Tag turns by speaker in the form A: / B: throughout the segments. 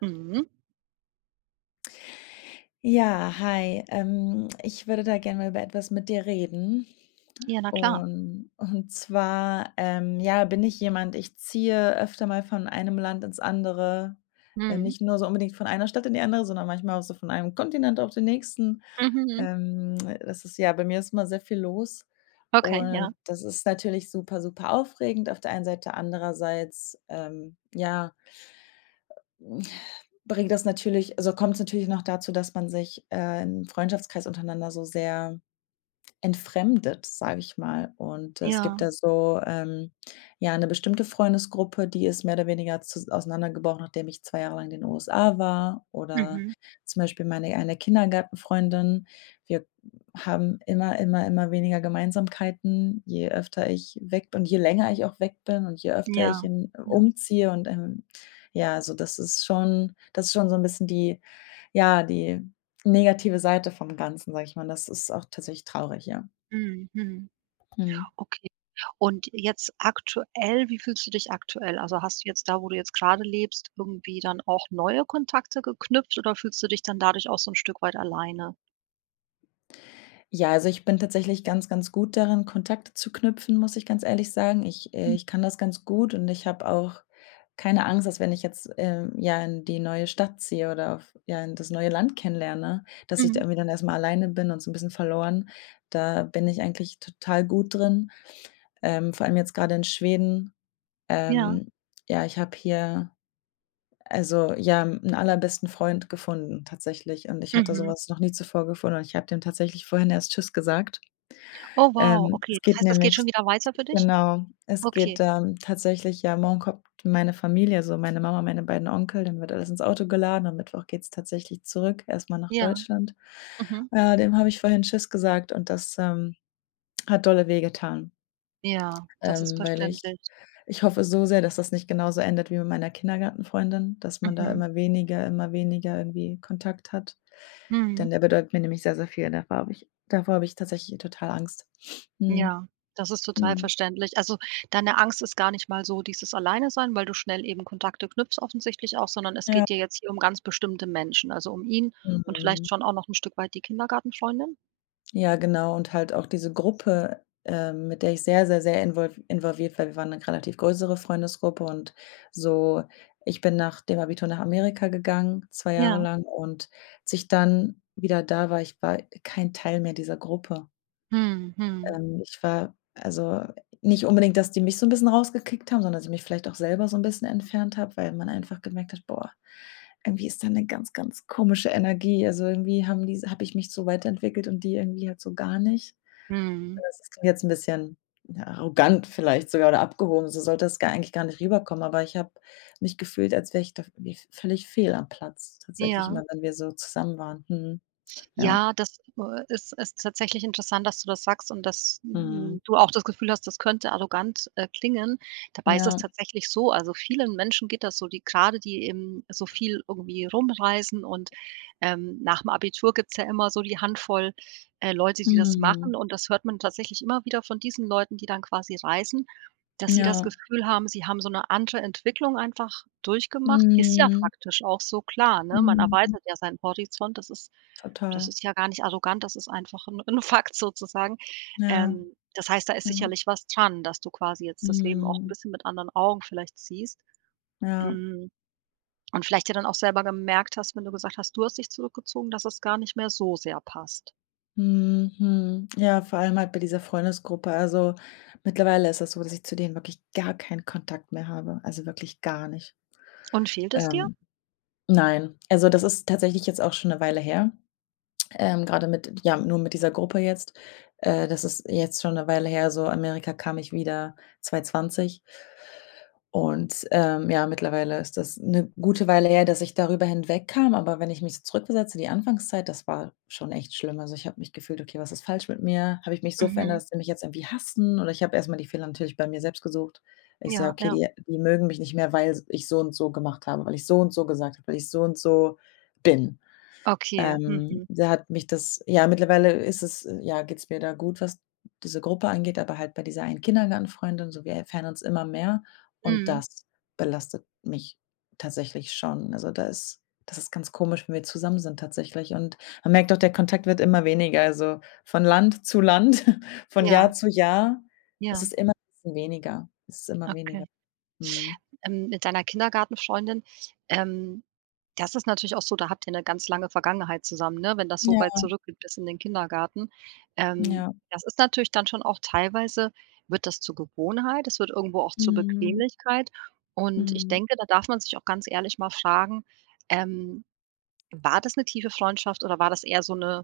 A: Mhm.
B: Ja, hi. Ich würde da gerne mal über etwas mit dir reden.
A: Ja, na klar.
B: Und zwar, ja, bin ich jemand, ich ziehe öfter mal von einem Land ins andere.
A: Mhm.
B: Nicht nur so unbedingt von einer Stadt in die andere, sondern manchmal auch so von einem Kontinent auf den nächsten.
A: Mhm.
B: Bei mir ist immer sehr viel los.
A: Okay, ja.
B: Und das ist natürlich super, super aufregend auf der einen Seite. Andererseits, ja, bringt das natürlich also kommt es natürlich noch dazu, dass man sich, im Freundschaftskreis untereinander so sehr entfremdet, sage ich mal. Und es gibt
A: Ja.
B: da so, ja, eine bestimmte Freundesgruppe, die ist mehr oder weniger zus auseinandergebrochen, nachdem ich 2 Jahre lang in den USA war. Oder
A: Mhm.
B: zum Beispiel meine eine Kindergartenfreundin: Wir haben immer, immer, immer weniger Gemeinsamkeiten, je öfter ich weg bin und je länger ich auch weg bin und je öfter ich
A: Ja.
B: in
A: Ja.
B: umziehe, und, ja, also das ist schon so ein bisschen die, ja, die negative Seite vom Ganzen, sage ich mal. Das ist auch tatsächlich traurig, ja.
A: Mhm. Mhm.
B: Mhm.
A: Okay. Und jetzt aktuell, wie fühlst du dich aktuell? Also, hast du jetzt da, wo du jetzt gerade lebst, irgendwie dann auch neue Kontakte geknüpft oder fühlst du dich dann dadurch auch so ein Stück weit alleine?
B: Ja, also ich bin tatsächlich ganz, ganz gut darin, Kontakte zu knüpfen, muss ich ganz ehrlich sagen. Ich
A: Mhm.
B: äh, ich kann das ganz gut, und ich habe auch keine Angst, dass, wenn ich jetzt, ja, in die neue Stadt ziehe oder auf ja, in das neue Land kennenlerne, dass ich da
A: Mhm.
B: irgendwie dann erst mal alleine bin und so ein bisschen verloren. Da bin ich eigentlich total gut drin, vor allem jetzt gerade in Schweden.
A: Ja.
B: Ähm, ja, ich habe hier, also, ja, einen allerbesten Freund gefunden tatsächlich, und ich hatte
A: Mhm.
B: sowas noch nie zuvor gefunden, und ich habe dem tatsächlich vorhin erst „Tschüss" gesagt.
A: Oh wow, okay.
B: Es
A: Das
B: geht
A: heißt, das geht schon
B: nämlich
A: wieder weiter für dich?
B: genau, es geht,
A: Okay.
B: tatsächlich, ja, morgen kommt meine Familie, so meine Mama, meine beiden Onkel, dann wird alles ins Auto geladen. Am Mittwoch geht's tatsächlich zurück, erstmal nach
A: Ja.
B: Deutschland.
A: Mhm.
B: Ja, dem habe ich vorhin tschüss gesagt, und das, hat dolle wehgetan,
A: Ja, das ist
B: weil ich
A: verständlich.
B: ich hoffe so sehr, dass das nicht genauso endet wie mit meiner Kindergartenfreundin, dass man da
A: Mhm.
B: immer weniger, immer weniger irgendwie Kontakt hat,
A: Mhm.
B: denn der bedeutet mir nämlich sehr, sehr viel. Davor habe ich tatsächlich total Angst. Mhm,
A: Ja, das ist total
B: mhm.
A: verständlich. Also, deine Angst ist gar nicht mal so dieses Alleinesein, weil du schnell eben Kontakte knüpfst offensichtlich auch, sondern es
B: Ja.
A: geht dir jetzt hier um ganz bestimmte Menschen, also um ihn und vielleicht
B: Mhm.
A: schon auch noch ein Stück weit die Kindergartenfreundin?
B: Ja, genau, und halt auch diese Gruppe, mit der ich sehr, sehr, sehr involviert war. Wir waren eine relativ größere Freundesgruppe, und so, ich bin nach dem Abitur nach Amerika gegangen, 2 Jahre
A: Ja.
B: lang, und als ich dann wieder da war, ich war kein Teil mehr dieser Gruppe.
A: Mhm, mhm,
B: Ich war also, nicht unbedingt, dass die mich so 'n bisschen rausgekickt haben, sondern dass ich mich vielleicht auch selber so 'n bisschen entfernt habe, weil man einfach gemerkt hat: „Boah, irgendwie ist da 'ne ganz, ganz komische Energie." Also, irgendwie habe ich mich so weiterentwickelt und die irgendwie halt so gar nicht.
A: mhm.
B: Das ist jetzt 'n bisschen, ja, arrogant vielleicht sogar, oder abgehoben, so sollte das gar eigentlich gar nicht rüberkommen, aber ich habe mich gefühlt, als wäre ich da irgendwie völlig fehl am Platz tatsächlich,
A: Ja.
B: immer wenn wir so zusammen waren. Mhm. Ja.
A: Ja, das, ist tatsächlich interessant, dass du das sagst und dass,
B: Mhm.
A: hm, du auch das Gefühl hast, das könnte arrogant, klingen. Dabei ist es
B: Ja.
A: tatsächlich so, also vielen Menschen geht das so, die gerade, die eben so viel irgendwie rumreisen und, nach dem Abitur gibt's ja immer so die Handvoll, Leute, die das machen
B: Mhm.
A: und das hört man tatsächlich immer wieder von diesen Leuten, die dann quasi reisen, dass sie das
B: Ja.
A: Gefühl haben, sie haben so eine andere Entwicklung einfach durchgemacht. Ist ja
B: Mhm.
A: faktisch auch so, klar, ne? Man
B: Mhm.
A: erweitert ja seinen Horizont, das ist das
B: Total.
A: ist ja gar nicht arrogant, das ist einfach 'n Fakt sozusagen.
B: Ja,
A: Ähm, Das heißt, da ist
B: ja.
A: sicherlich was dran, dass du quasi jetzt das Leben auch 'n
B: Mhm.
A: bisschen mit anderen Augen vielleicht siehst.
B: Ja.
A: Hm, und vielleicht ja dann auch selber gemerkt hast, wenn du gesagt hast, du hast dich zurückgezogen, dass es gar nicht mehr so sehr passt.
B: Mhm. Ja, vor allem halt bei dieser Freundesgruppe. Also, mittlerweile ist das so, dass ich zu denen wirklich gar keinen Kontakt mehr habe, also wirklich gar nicht.
A: Und fehlt es dir?
B: Ähm, nein, also das ist tatsächlich jetzt auch schon eine Weile her, grade mit ja, nur mit dieser Gruppe jetzt. Das ist jetzt schon eine Weile her, so, Amerika kam ich wieder 2020. Und, ja, mittlerweile ist das eine gute Weile her, dass ich darüber hinwegkam, aber wenn ich mich so zurückversetze, die Anfangszeit, das war schon echt schlimm. Also, ich habe mich gefühlt: „Okay, was ist falsch mit mir? Habe ich mich so verändert,
A: Mhm.
B: dass die mich jetzt irgendwie hassen?" Oder ich habe erst mal die Fehler natürlich bei mir selbst gesucht. Ich sehe:
A: Ja,
B: „Okay,
A: ja.
B: die mögen mich nicht mehr, weil ich so und so gemacht habe, weil ich so und so gesagt habe, weil ich so und so bin."
A: Okay. Mhm.
B: Da hat mich das ja, Mittlerweile ist es ja, geht's mir da gut, was diese Gruppe angeht, aber halt bei dieser einen Kindergartenfreundin, so, wir entfernen uns immer mehr, und
A: Mhm.
B: das belastet mich tatsächlich schon. Also, da ist, das ist ganz komisch, wenn wir zusammen sind tatsächlich, und man merkt auch, der Kontakt wird immer weniger. Also, von Land zu Land, von Jahr
A: Ja,
B: zu Jahr ist
A: ja.
B: es immer 'n bisschen weniger. Es ist immer weniger.
A: Okay.
B: Mhm.
A: Mit deiner Kindergartenfreundin, ähm, das ist natürlich auch so, da habt ihr eine ganz lange Vergangenheit zusammen, ne, wenn das so
B: Ja,
A: weit zurückgeht bis in den Kindergarten. Ähm,
B: ja.
A: das ist natürlich dann schon auch teilweise wird das zur Gewohnheit, es wird irgendwo auch zur
B: Mhm.
A: Bequemlichkeit. Und ich
B: Mhm.
A: denke, da darf man sich auch ganz ehrlich mal fragen, ähm, war das eine tiefe Freundschaft oder war das eher so eine?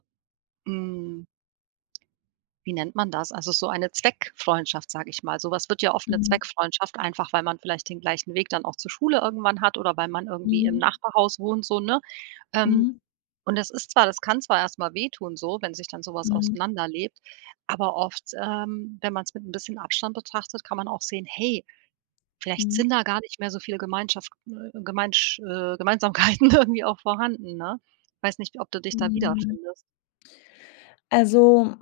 A: Hm, wie nennt man das? Also, so eine Zweckfreundschaft, sage ich mal. So was wird ja oft eine
B: Mhm.
A: Zweckfreundschaft, einfach weil man vielleicht den gleichen Weg dann auch zur Schule irgendwann hat oder weil man irgendwie im
B: Mhm.
A: Nachbarhaus wohnt, so, ne? Ähm,
B: Mhm.
A: und das kann zwar erst mal wehtun so, wenn sich dann sowas
B: Mhm.
A: auseinanderlebt, aber oft, wenn man es mit ein bisschen Abstand betrachtet, kann man auch sehen: „Hey, vielleicht sind
B: Mhm.
A: da gar nicht mehr so viele Gemeinschaft Gemeinsch Gemeinsamkeiten irgendwie auch vorhanden“, ne? Weiß nicht, ob du dich da
B: Hm,
A: wiederfindest.
B: also,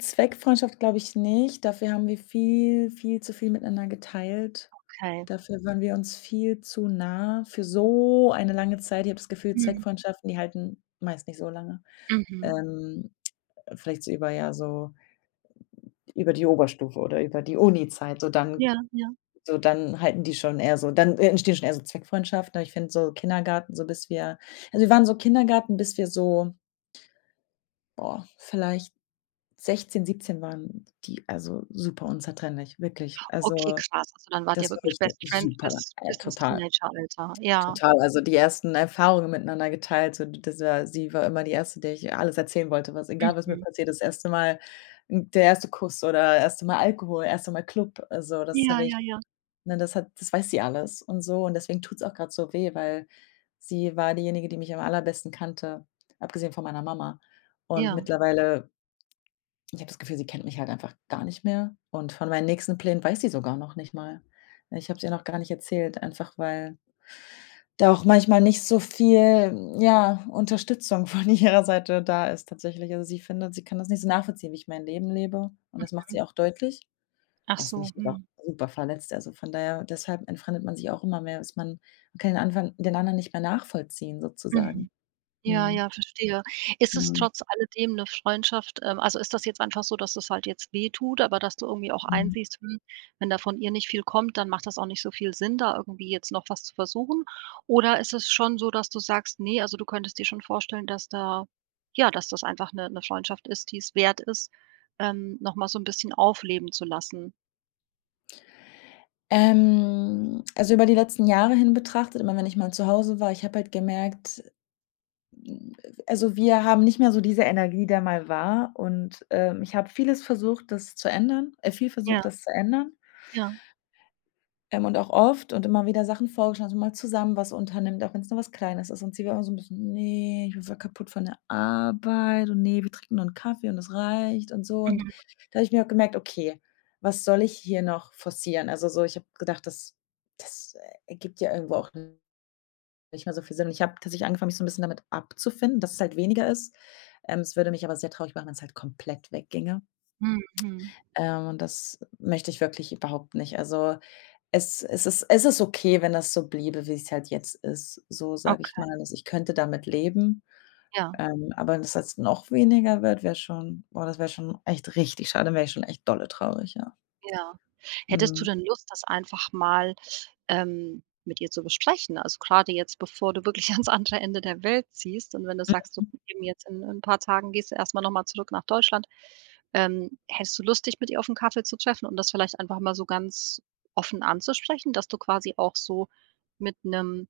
B: Zweckfreundschaft, glaube ich, nicht. Dafür haben wir viel, viel zu viel miteinander geteilt.
A: Okay.
B: Dafür waren wir uns viel zu nah für so eine lange Zeit. Ich habe das Gefühl,
A: Mhm.
B: Zweckfreundschaften, die halten meist nicht so lange.
A: Mhm.
B: Ähm, Vielleicht so über, ja, so über die Oberstufe oder über die Uni Zeit, so dann,
A: Ja, ja.
B: halten die schon eher, so dann entstehen schon eher so Zweckfreundschaften. Aber ich finde, so Kindergarten, so bis wir also, wir waren so Kindergarten, bis wir so, boah, vielleicht 16, 17 waren, die, also, super unzertrennlich, wirklich.
A: Okay,
B: Also,
A: krass. Also, dann wart ihr
B: das war
A: wirklich
B: wirklich 'ne
A: Best Friends
B: super,
A: bis bis ins
B: total,
A: Teenageralter. Ja.
B: total. Also, die ersten Erfahrungen miteinander geteilt, so, d das war, sie war immer die Erste, der ich alles erzählen wollte, was egal was mir
A: Mhm.
B: passiert ist. Erste Mal, n der erste Kuss oder erste Mal Alkohol, erste Mal Club. Also, das
A: Ja,
B: habe
A: ja,
B: ich
A: ja.
B: ne, das hat, das weiß sie alles und so, und deswegen tut's auch grad so weh, weil sie war diejenige, die mich am allerbesten kannte, abgesehen von meiner Mama. Und
A: Ja.
B: mittlerweile, ich habe das Gefühl, sie kennt mich halt einfach gar nicht mehr, und von meinen nächsten Plänen weiß sie sogar noch nicht mal. Ich habe es ihr noch gar nicht erzählt, einfach weil da auch manchmal nicht so viel, ja, Unterstützung von ihrer Seite da ist tatsächlich. Also, sie findet, sie kann das nicht so nachvollziehen, wie ich mein Leben lebe, und das macht
A: Mhm.
B: sie auch deutlich,
A: Ach
B: was mich
A: so.
B: auch
A: Mhm.
B: super verletzt. Also, von daher, deshalb entfremdet man sich auch immer mehr, dass man kann den anderen nicht mehr nachvollziehen, sozusagen.
A: Mhm. Ja,
B: Mhm.
A: ja, verstehe. Ist es
B: Mhm.
A: trotz alledem 'ne Freundschaft also, ist das jetzt einfach so, dass es halt jetzt wehtut, aber dass du irgendwie auch
B: Mhm.
A: einsiehst, hm, wenn da von ihr nicht viel kommt, dann macht das auch nicht so viel Sinn, da irgendwie jetzt noch was zu versuchen? Oder ist es schon so, dass du sagst: „Ne, also, du könntest dir schon vorstellen, dass da ja, dass das einfach 'ne Freundschaft ist, die es wert ist, noch mal so 'n bisschen aufleben zu lassen?“
B: Also, über die letzten Jahre hin betrachtet, immer wenn ich mal zu Hause war, ich habe halt gemerkt, hm, also, wir haben nicht mehr so diese Energie, der mal war, und, ich habe vieles versucht, das zu ändern, viel
A: Ja,
B: versucht, das zu ändern.
A: ja.
B: Und auch oft und immer wieder Sachen vorgeschlagen, dass man mal zusammen was unternimmt, auch wenn es nur was Kleines ist. Und sie war immer so ein bisschen: „Nee, ich bin voll kaputt von der Arbeit, und nee, wir trinken nur einen Kaffee, und das reicht" und so. Und
A: Mhm.
B: da habe ich mir auch gemerkt: „Okay, was soll ich hier noch forcieren?" Also, so, ich habe gedacht, das das ergibt ja irgendwo auch nicht mehr so viel Sinn. Und ich habe tatsächlich angefangen, mich so ein bisschen damit abzufinden, dass es halt weniger ist. Es würde mich aber sehr traurig machen, wenn es halt komplett wegginge.
A: Mhm.
B: Und das möchte ich wirklich überhaupt nicht. Also es ist okay, wenn das so bliebe, wie es halt jetzt ist, so sage ich
A: Okay.
B: mal. Also, ich könnte damit leben,
A: Ja,
B: aber wenn das jetzt noch weniger wird, wäre schon, boah, das wäre schon echt richtig schade, dann wäre ich schon echt dolle traurig, ja.
A: ja. Hättest du
B: Mhm.
A: denn Lust, das einfach mal, mit ihr zu besprechen? Also, gerade jetzt, bevor du wirklich ans andere Ende der Welt ziehst und wenn du sagst, du eben jetzt in 'n paar Tagen gehst du erst mal noch mal zurück nach Deutschland, hättest du Lust, dich mit ihr auf einen Kaffee zu treffen und das vielleicht einfach mal so ganz offen anzusprechen, dass du quasi auch so mit einem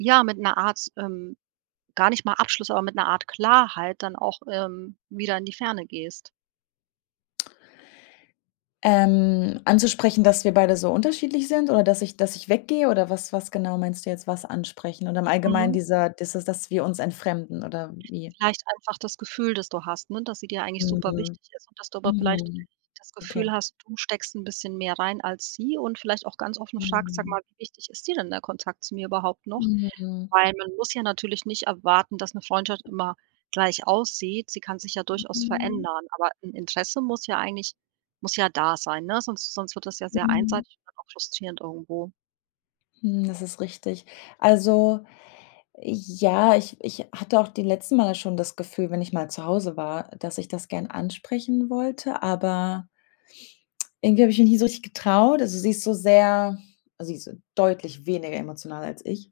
A: ja, mit einer Art, gar nicht mal Abschluss, aber mit einer Art Klarheit dann auch, wieder in die Ferne gehst?
B: Anzusprechen, dass wir beide so unterschiedlich sind, oder dass ich weggehe, oder was genau meinst du jetzt, was ansprechen und im Allgemeinen dieser, dass wir uns entfremden, oder wie?
A: Vielleicht einfach das Gefühl, das du hast, ne, dass sie dir eigentlich super
B: Mhm.
A: wichtig ist und dass du aber vielleicht
B: Mhm.
A: das Gefühl
B: Okay.
A: hast, du steckst 'n bisschen mehr rein als sie und vielleicht auch ganz offen fragst: „Sag
B: Mhm.
A: mal, wie wichtig ist dir denn der Kontakt zu mir überhaupt noch?“
B: Mhm.
A: Weil man muss ja natürlich nicht erwarten, dass 'ne Freundschaft immer gleich aussieht. Sie kann sich ja durchaus
B: Mhm.
A: verändern, aber 'n Interesse muss ja eigentlich muss ja da sein, ne? Sonst wird das ja sehr
B: Mhm.
A: einseitig und dann auch frustrierend irgendwo.
B: Hm, das ist richtig. Also, ja, ich hatte auch die letzten Male schon das Gefühl, wenn ich mal zu Hause war, dass ich das gern ansprechen wollte, aber irgendwie habe ich mich nie so richtig getraut. Also, sie ist so sehr also, sie ist so deutlich weniger emotional als ich.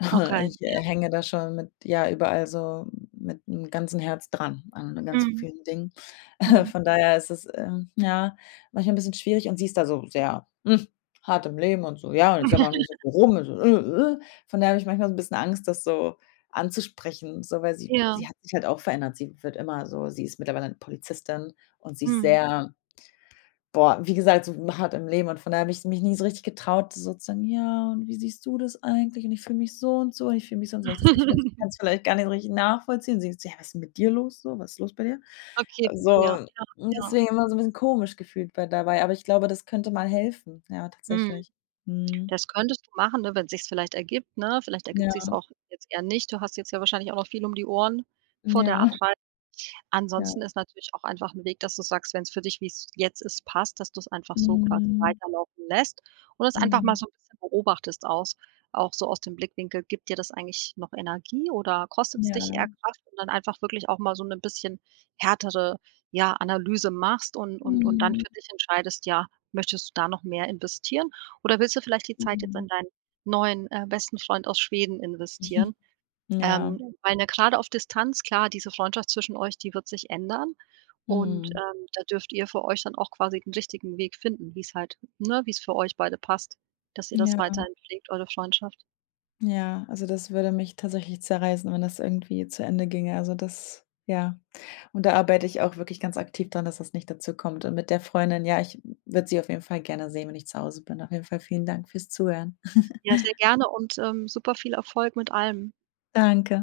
A: Okay.
B: Ich,
A: Ja.
B: hänge da schon, mit, ja, überall so mit 'nem ganzen Herz dran, an ganz
A: Mhm.
B: vielen Dingen.
A: Mhm.
B: Von daher ist es, ja, manchmal ein bisschen schwierig, und sie ist da so sehr, hart im Leben und so, ja, und jetzt jammern nicht so viel rum, und so, äh. Von daher habe ich manchmal so ein bisschen Angst, das so anzusprechen, so, weil
A: Ja.
B: sie hat sich halt auch verändert. Sie wird immer so sie ist mittlerweile eine Polizistin, und sie ist
A: Mhm.
B: sehr, boah, wie gesagt, so hart im Leben, und von daher habe ich mich nie so richtig getraut, sozusagen: „Ja, und wie siehst du das eigentlich? Und ich fühle mich so und so, und ich fühle mich so und so." Weil ich das Gefühl habe, sie kann's vielleicht gar nicht so richtig nachvollziehen. Und sie so: „Ja, was ist denn mit dir los, so? Was ist los bei dir?"
A: Okay, verstehe.
B: So,
A: Ja, ja.
B: deswegen immer so ein bisschen komisch gefühlt bei dabei, aber ich glaube, das könnte mal helfen. Ja,
A: Mhm.
B: tatsächlich. Mhm.
A: Das könntest du machen, ne, wenn sich's vielleicht ergibt, ne? Vielleicht ergibt
B: Ja,
A: sich's auch jetzt eher nicht. Du hast jetzt ja wahrscheinlich auch noch viel um die Ohren vor der
B: ja,
A: Abreise.
B: ja.
A: Ansonsten ist natürlich auch einfach 'n Weg, dass du sagst, wenn's für dich, wie's jetzt ist, passt, dass du's einfach so quasi
B: Mhm,
A: weiterlaufen lässt und es einfach mal
B: mhm,
A: so 'n bisschen beobachtest aus auch so aus dem Blickwinkel, gibt dir das eigentlich noch Energie oder kostet's dich
B: ja.
A: eher Kraft? Und dann einfach wirklich auch mal so 'ne bisschen härtere, ja, Analyse machst und dann
B: Mhm,
A: für dich entscheidest, ja, möchtest du da noch mehr investieren oder willst du vielleicht die Zeit jetzt
B: mhm.
A: in deinen neuen, besten Freund aus Schweden investieren?
B: Ja,
A: Ja. Weil, ne, gerade auf Distanz, klar, diese Freundschaft zwischen euch, die wird sich ändern und,
B: mhm,
A: da dürft ihr für euch dann auch quasi den richtigen Weg finden, wie es halt ne, wie es für euch beide passt, dass ihr das
B: ja.
A: weiterhin pflegt, eure Freundschaft.
B: Ja, also das würde mich tatsächlich zerreißen, wenn das irgendwie zu Ende ginge. Also das, ja. Und da arbeite ich auch wirklich ganz aktiv dran, dass das nicht dazu kommt. Und mit der Freundin, ja, ich würde sie auf jeden Fall gerne sehen, wenn ich zu Hause bin. Auf jeden Fall vielen Dank fürs Zuhören.
A: Ja, sehr gerne und, super viel Erfolg mit allem.
B: Danke.